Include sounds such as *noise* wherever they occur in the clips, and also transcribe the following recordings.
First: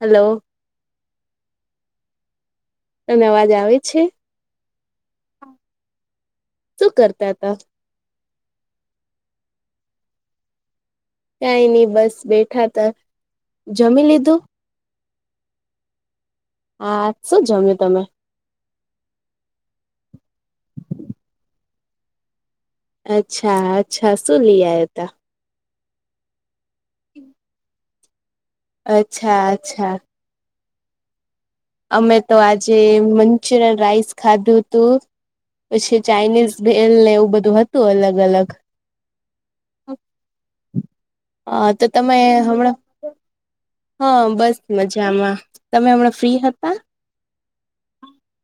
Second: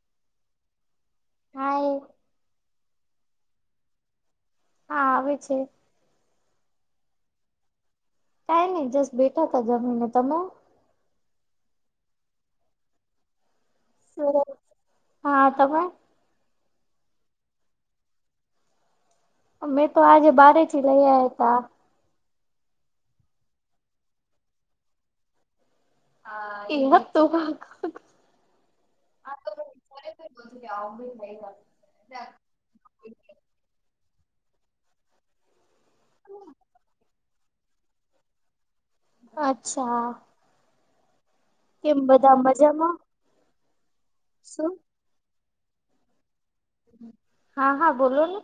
Hello. Hi તને અવાજ આવે છે? હા આવે છે. શું કરતા હતા કઈ નહી જસ બેઠા તા જમીને તમે કઈ નહી બસ બેઠા તા જમી લીધું સુરત હા તમે હા શું જમ્યું તમે મેં તો આજે બારેથી લઇયા હતા. અચ્છા અચ્છા સુું લી આ ત મ ત અચ્છા અચ્છા કેમ થઈ ગ અમે તો આજે મંચુરિયન રાઈસ ખાધું તુ પછી ચાઇનીઝ ને એવું બધું હતું અલગ અલગ અચ્છા હા તો કેમ તમે બધા હમણા મજામાં હા બસ શું મજામાં તમે હમણાં ફ્રી હતા. હા હા બોલો ને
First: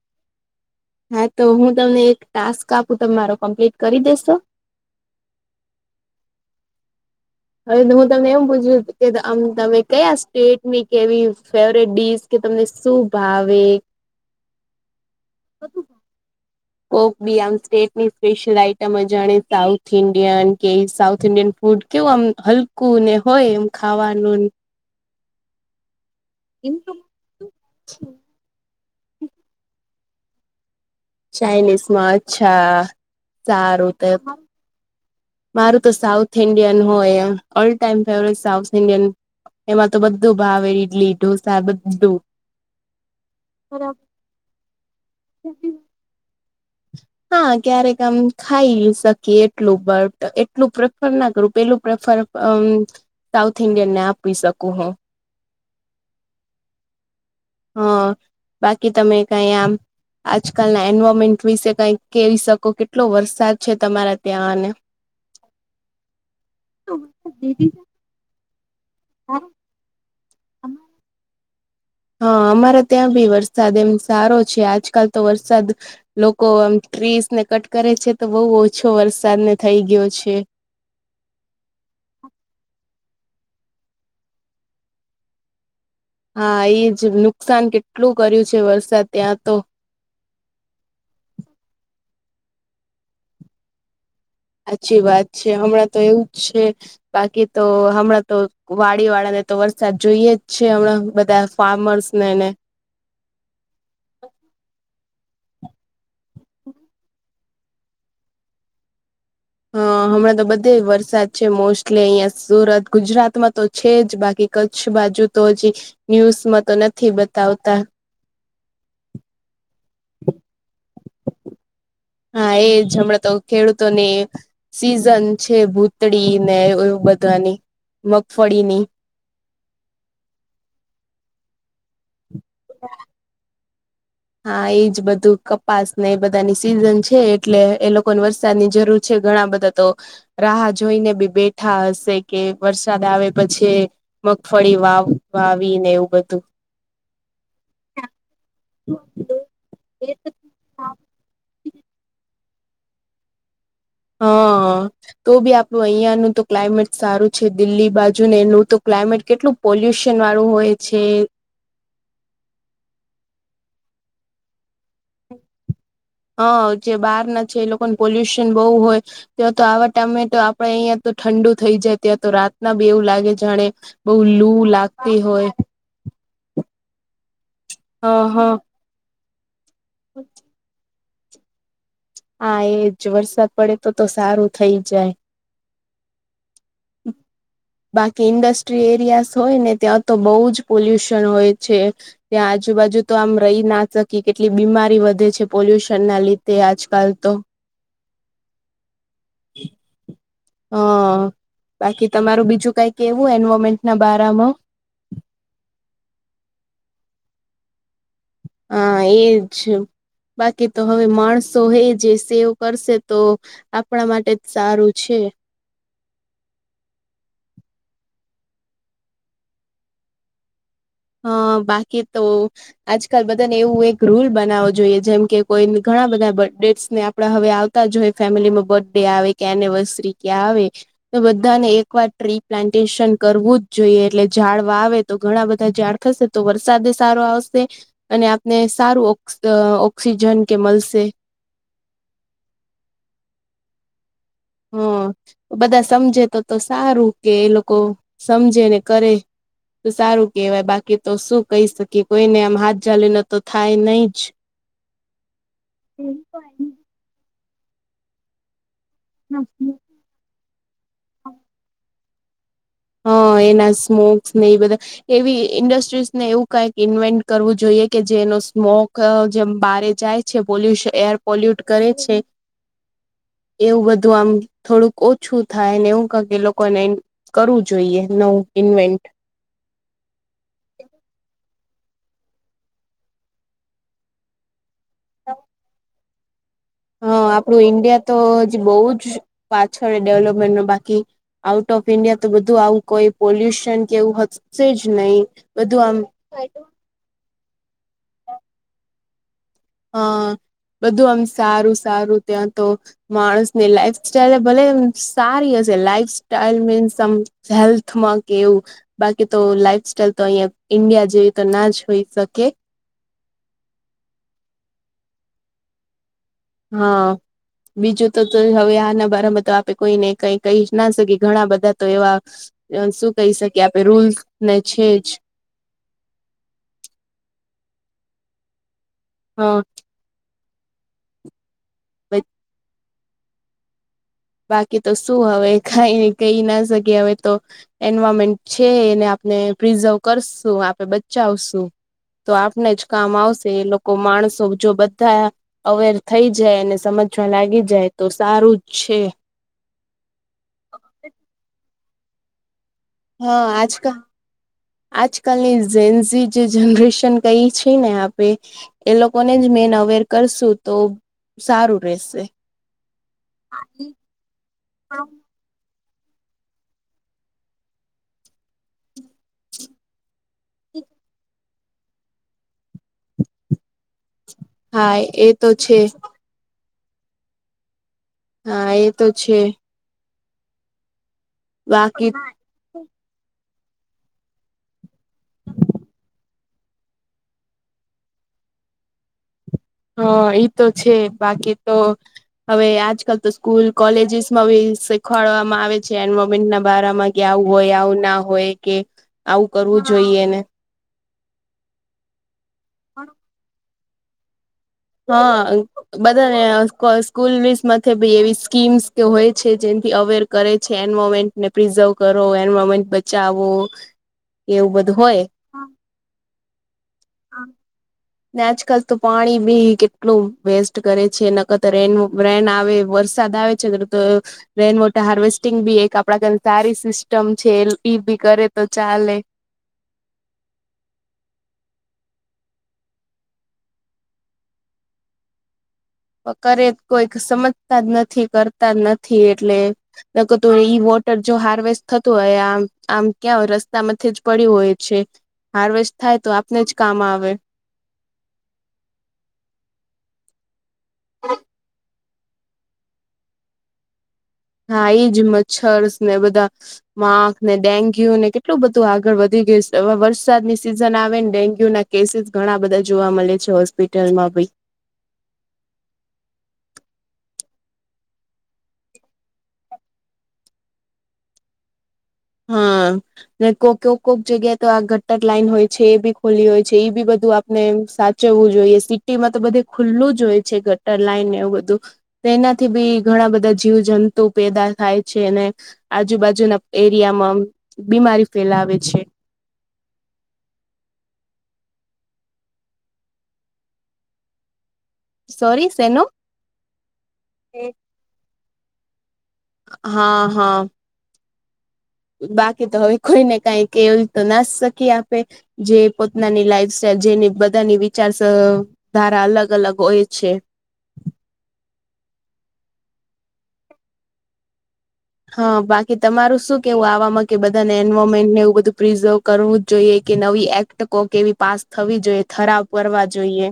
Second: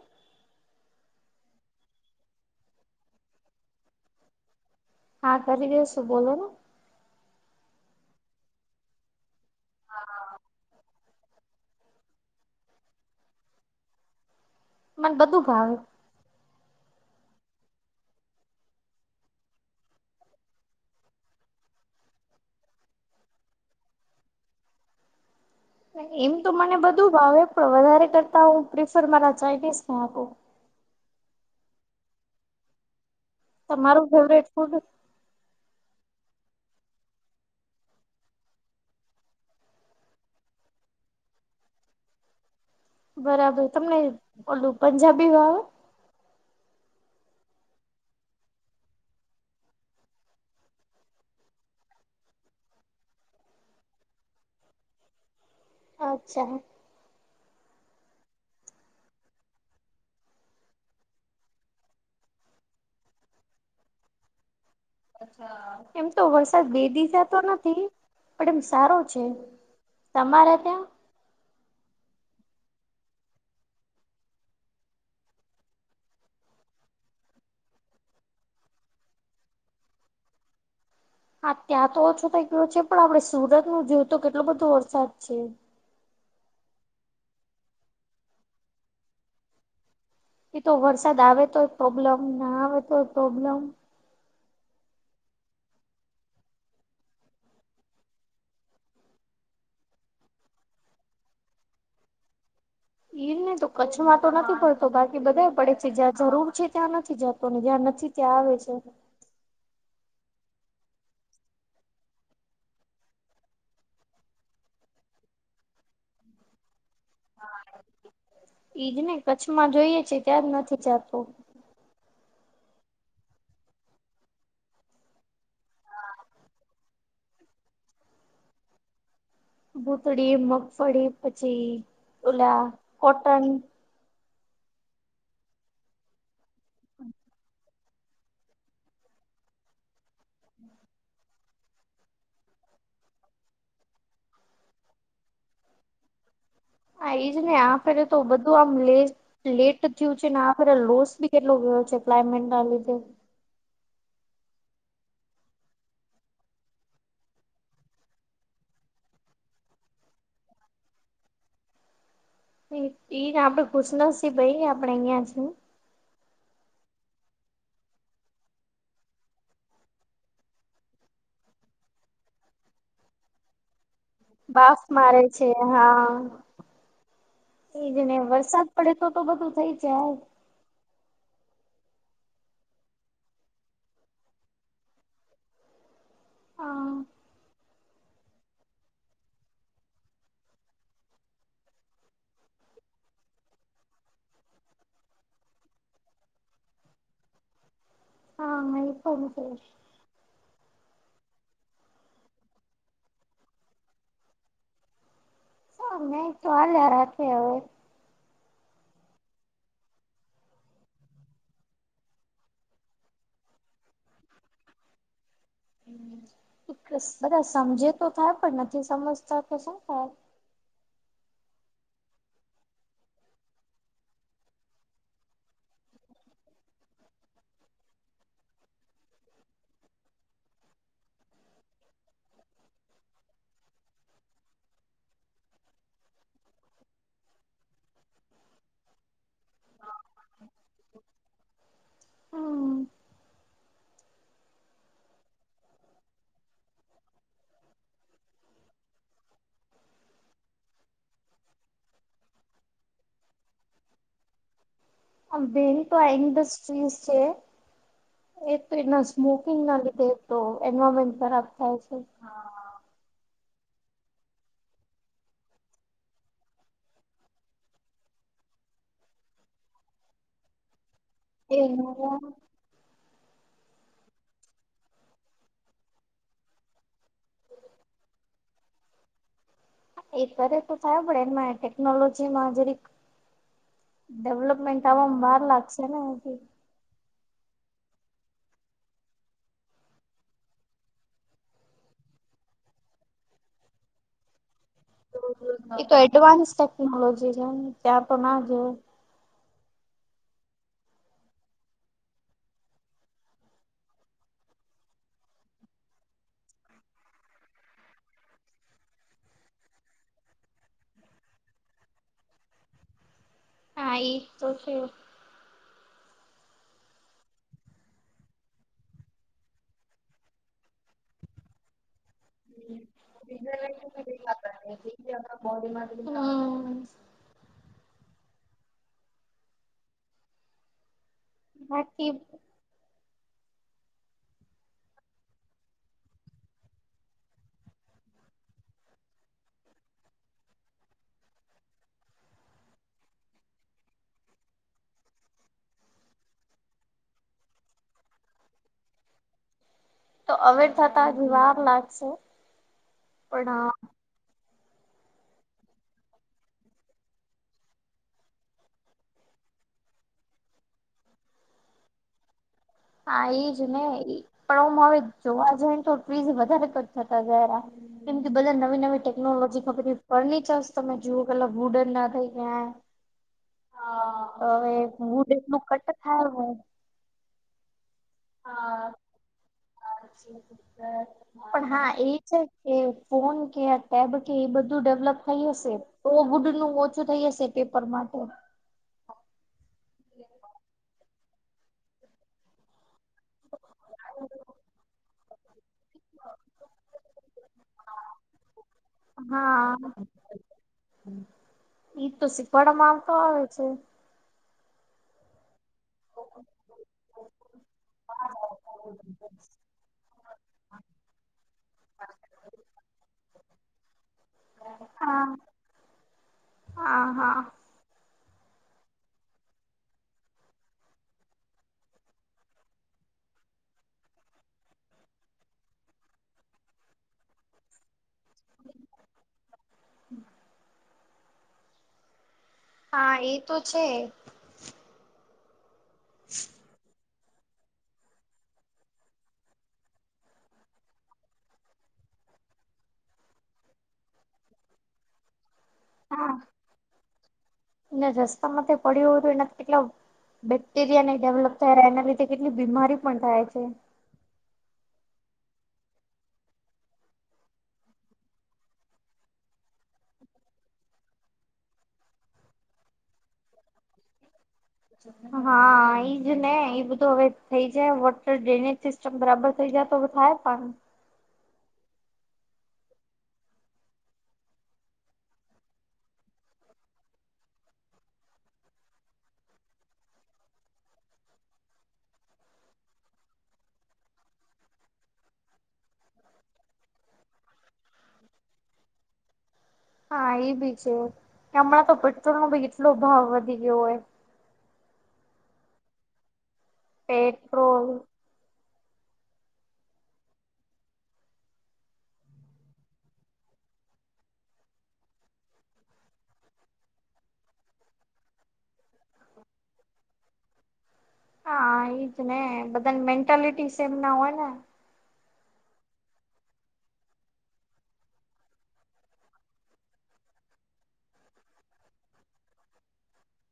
હા તો હું તમને એક ટાસ્ક આપું ત મારો કમ્પ્લીટ કરી દેેશો. હા કરી દ શું બોલો ને હવે હું તમને એમ પૂછ્યુ કેમ તમે કયા સ્ટેટ કેવી ફેવરટ ડીશ કે તમને શું ભાવે મને બધું ભાવ્યુ. કોક બી આમ સ્ટેટની સ્પેશિયલ આઈટમ અ જાણે સાઉથ ઇન્ડિયન કે સાઉથ ઇન્ડિયન ફૂડ કેવું આમ હલકું ને હોય એમ ખાવાનુ એમ તો મને બધું ભાવે પણ વધારે કરતા હું પ્રિફર મારા ચાઇનીઝ ને આપુ ચઇનીઝમાં અચ્છા સારું તમારું તો ફેવરેટ ફૂડ મારું તો સાઉથ ઇન્ડિયન હોય all time favourite south Indian એમાં તો બધું ભાવે ઈડલી ઢોસા બધુ બરાબર તમને બોલું પંજાબી આવે હા ક્યારેક આમ ખાઈ શકીએ એટલું બ એટલું પ્રેફર ના કરું પેલુ પ્રેફર અમ સાઉથ ઇન્ડિયન ને આપી શકું હુ અચ્છા હ બાકી તમે કઈ આમ આજકાલના એન્વાયરમેન્ટ વિશે કઈ કે શકો કેટલો વરસાદ છે, તમારા ત્યાંને એમ તો વરસાદ બે દીધાતો નથી પણ એમ સારો છે. તમામારે ત હા અમારે ત્યાં ભી વરસાદ એમ સારો છે આજકાલ તો વરસાદ લોકો આમ ટ્રીસ ને કટ કરે છે તો બહુ ઓછો વરસાદ ને થઈ ગયો છે. હા ત્યાં તો ઓછો થઈ ગયો છે પણ આપડે સુરત નું જોયું તો કેટલો બધો વરસાદ છે. હા એ જ નુકસાન કેટલું કર્યું છે, વરસાદ ત્યા તો એ તો વરસાદ આવે તોય પ્રોબ્લેમ ના આવે તો પ્રોબ્લેમ સાચચી વાત છે હમણાં તો એવું જ છે. બાકી તો હમણાં તો વાડી વાળા ને તો વરસાદ જોઈએ જ છે, હમણા બધા ફાર્મર્સને એ ને ઈર ને તો કચ્છમાં તો નથી પડતો બાકી બધા પડે છે જ્યાં જરૂર છે, ત્યાં નથી જતો ને જ્યાં નથી. ક્યાં આવે છે. હા હમણાં તો બધે વરસાદ છે, મોસ્ટલી અહિયાં સુરત ગુજરાતમાં તો છે જ બાકી કચ્છ બાજુ તો હજી ન્યુઝમાં તો નથી બતાવતા એઈજ ને કચ્છમાં જોઈએ છે, ત્યાં જ નથી ચતુ હા એ જ હમણાં તો ખેડૂતો ને સીઝન છે ભૂતળી ને એું બધાની મગફળી ની ભૂતડી મગફળી પછી ઓલા હ *inaudible* કોટન હા એજ બધું કપાસ ને એ બધાની સિઝન છે એટલે એ લોકોને વરસાદની જરૂર છે ઘણા બધા તો રાહ જોઈને બી બેઠ ા હશે કે વરસાદ આવે પછી મગફળી વાવ વાવી ને એવું બધું. હા એજ ને આ ફેરે તો બધું આમ લે લેટ થયું છે ને આ ફેરે લોસ બી કેટલો છે એપ્લાયમેન્ટધ હા. તો બી આપણું અહિયાંનું તો ક્લાયમેટ સારું છે દિલ્હી બાજુ ને એનું તો ક્લાયમેટ કેટલું. પોલ્યુશન વાળું હોય છે. એઈ આપડે ખુશ નશીબ ભાઈ આપડે અહિયાં છે હોં હા જે બહાર ના છે એ લોકોને પોલ્યુશન બહુ હોય ત્યાં તો આવા ટાઈમ મે તો આપડે અહિયાં તો ઠંડુ થઈ જાય ત્યાં તો રાતના બી એવું લાગે જાણે બહુ લૂ બાફ લાગતી મારે છે હોય હા. એજ હ હ ને હા વરસાદ પડે તો તો બધું થઇ જાય હા એજ વરસાદ પડે તો તો સારું થઇ જાય. હા. બાકી ઇન્ડસ્ટ્રી એરિયા હોય ને ત્યાં તો બહુ જ પોલ્યુશન હોય છે. ત્યાં આજુબાજુ તો આમ રહી ના શકીયે કેટલી બીમારી વધે છે પોલ્યુશન ના લીધે આજકાલ તો. હા અઈ તોમ છે. *unintelligible* હ બાકી તમારું બીજું કઈ કેવું એન્વોમેન્ટ ના બારામાં. શમે તો હાલયા રાખે હવે. હ એજ બાકી તો હવે માણસો એ જે સેવ કરશે તો. આપણા માટે જ સારું છે. એક બધા સમજે તો થાય પણ નથી સમજતા તો શું થાય. હા બાકી તો આજકાલ બધાને એવું એક રૂલ બનાવો જોઈએ જેમ કે કોઈ ઘણા બધા બડેટસને આપડા હવે આવતા હોંયે ફેમિલીમાં બર્થ ડે આવે કે એનિવર્સરી કે આવે. તો બધાને એકવાર ટ્રી પ્લાન્ટેશન કરવું જ જોઈએ એટલે ઝાડ વાવે તો ઘણા બધા ઝાડ ખશે તો વરસાદ સારો આવશે અને આપને સારું ઓક્સીજન કે મલસે. હમ હમ બધા સમજે તો તો સારું કે એ લોકો સમજે ને કરે. તો સારું કેહેવાય બાકી તો શું કહી શકી કોઈને આમ હાથ જાાલીને તો થાય નહી જ. આ બેન તો આ ઇન્ડસ્ટ્રીઝ છે એ તો એના. સ્મોકિંગ ના લીધે તો એન્વાયરમેન્ટ ખરાબ થાય છે. હા એના સ્મોક્સ ને બધા એવી ઇન્ડસ્ટ્રીઝને એવું કઈક ઇન્વેન્ટ કરવું જોઈએ કે જેનો સ્મોક જેમ બારે જાય છે પોલસ એર એ પોલ્યુટ કરે છે. એવું બધું આમ થોડુંક ઓછું થાય ને એવું કાંક લોકોને કરવું જોઈએ નવું ઇન્વેન્ટ. એ કરે તો થાય પણ એમાં ટેકનોલોજીમાં જરીક ડેવલપમેન્ટ તવમ વાર લાગશે ને હજી હા આપડુ ન્ડિયા તો હજી બઉ જ પાછળ ડેવલપમેન્ટ મા બાકી આઉટ ઓફ ઈન્ડિયા તો બધું આવું કોઈ પોલ્યુશન કેવું હ શે જ જ નહી બધું આમ *unintelligible* ત્યા તો ના જો હ બધું આમ સારું સારું ત્યાં તો. માણસની લાઈફ સ્ટાઈલ ભલે એમ સારી હશે લાઈફ સ્ટાઈલ મીન્સ આમ હેલ્થમાં કે એવું. બાકી તો લાઈફ સાઈલ તો અહીયાં ઈન્ડિયા જેવી તો ના જ હોઈ શકે. હા ઈ તો છે. હા. બીજું તો હવે આના બારમાં તો આપે કોઈને કઈ કહી ના શકીયે ઘણા બધા તો એવા. શું કહી શકીએ આપે રૂલ્સ ને છે જ. હમ હ બાકી. બાકી તો શું હવે કાઈની કઈ ના સક્યે હવે તો. એન્વાયરમેન્ટ છે એને આપને પ્રિઝર્વ કરશું આપે બચાવશું. તો આપને જ કામ આવશે એ લોકો માણસો જો બધા. અવેર થઈ જાય અને સમજવા લાગી જાય તો સારું જ છે. તો અવેર થતા હજી વાર લાગશે. હા પણ આજ કા આજકાલની જેન્ઝી જે જનરેશન કઈ છે ને આપે. એ લોકોને જ મેન અવેર કરશું તો સારું રશે. હા ઈજ ને પણ હમ હવે જોવા જઈ ને તો ટ્રીઝ વધારે *unintelligible* થતા જાય કેમ કે ભલે નવી નવી ટેકનોલોજી ખપે ફર્નિચર્સ તમે જુઓ કેટલા વુડન ના થઈ ક્યાં. *inaudible* હા હવે હા એ હુડ તો એટલું છે કટ થાય વું હા એ તો છે હા પણ હા બાકી એ છે. એ ફોન કે આ ટેબ કે એ બધું ડેવલપ થઈ હશે તો બુડ નું ઓછું થઈ હશે. પેપર માટે. હ ઈ તો છે બાકી તો હવે આજ તો સ્કૂલ કોલેજસ માંબી સી ખાડવામાં આવે છે એન્મેન્ટ ના બારામાં ગયા હોય આવું ના હોય કે આવું હા કરવું જોઈએ ને ઈ તો શીખવાડમાં આવતો હોય છે. હા. બધાને સ્કૂલ વિઝ માથેબી એવી સ્કીમ્સ કે હોય છે જેથી અવેર. કરે છે એન્વાયરોમેન્ટને પ્રિઝર્વ કરો એન્વાયરમેન્ટ બચાવો. એવું બધું હા હોય હા હા. ને આજકાલ તો પાણી બી કેટલું વેસ્ટ કરે છે નકત રેન રેન આવે વરસાદ આવે. છેદરત રેઇન વોટર હાર્વેસ્ટિંગ બી એક આપડા કરતા હારી સિસ્ટમ છે એલ પી પી કરે તો ચાલે. હમ. હા એ તો છે. કરે કોઈક સમજતા જ નથી કરતા જ નથી એટલે. ન કતું ઈ વોટર જો હાર્વેસ્ટ થતું હોય આમ આમ ક્યાં હોય રસ્તામાંથી જ પડ્યું હોય છે. હાર્વેસ્ટ થાય તો આપને જ કામ આવે. રસ્તા માંથી પડ્યું હતું એના કેટલા બેક્ટેરિયા ન ડેવલપ થાય એના લીધે. કેટલી બીમારી પણ થાય છે. હા એ જ મચ્છર ને બધા. માખ ને ડેન્ગ્યુ ને કેટલું બધું આગળ વધી ગયું છે હવે વરસાદ ની સિઝન આવે ને ડેન્ગ્યુ ના. કેસીસ ઘણા બધા જોવા મળે છે હોસ્પિટલમાં બી. હા એઈ જ ને એઈ બધું હવે થઈ જાય વોટર ડ્રેનેજ સિસ્ટમ બરાબર. એયા તોમે ક થાય પા. હા. કો કોઈક કોઈક જગ્યાએ તો આ ઘટર લાઈન હોય છે એ બી ખોલી હોય છે એ બી બધું. ને સાચવવું જોઈએ સિટીમાં તો બધે ખુલ્લું જ હોય છે ગટર લાઈનને એવું બધું. એનાથી બી ઘણા બધા જીવજંતુ પેદા થાય છે અનેને આજુબાજુના. એરિયામાં બીમારી ફેલાવે છે. હા એ બી છે કે હમણાં તો પેટ્રોલ નો ભી કેટલો ભાવ વધી ગયો હોય. સોરી સેનું. પેટ્રો હા હા બાકી તો હવે કોઈ ને કઈક એવી તો ના શકી આપે. જે પોતાનાની લાઈફ સાઈલ જેને બધાની વિચાર સ વિચારધારા અલગ અલગ હોય છે. હા એજ ને બધા મેન્ટાલિટી એમ ના હોય ને. હા બાકી તમારું શું કેવું આવામાં કે બધાને એન્વાયરમેન્ટને એવું બધું પ્રિઝર્વ કરવું જ જોઈએ કે નવી એક નાકો કેવી પાસ થવી જોઈએ. ઠરાવ કરવા જોઈએ.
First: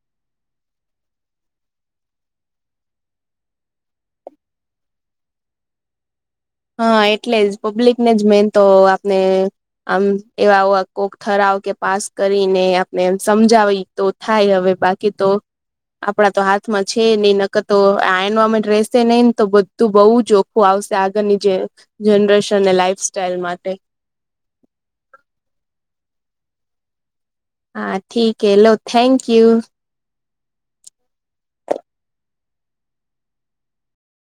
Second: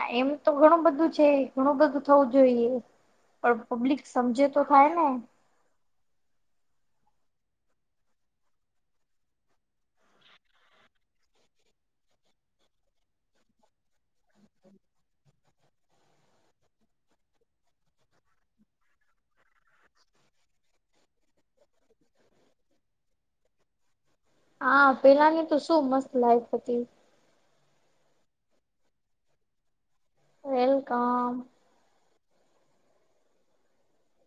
આ એમ તો ઘણું બધું છે. ઘણું બધું થવું જોઈએ. પણ પબ્લિક સમજે તો થાય ને હા એટલે જ પબ્લિકને જ મેન તો આપને આમ એવા કોક ઠરાવ કે પાસ કરીને આપને સમજાવી તો થાય હવે બાકી તો આપડા તો હાથમાં છે નઈ નકતો એનમેન્ટ રહેશે નહી ને તો બધું બહુ જ ઓખ્ખું આવશે આ આગરની જે જનરેશન અને લાઈફ સાઈલ માટે હા પેલા ની તો શું મસ્ત લાયફ હતી. હા ઠીક હ લો થેન્કયુ. વેલકમ.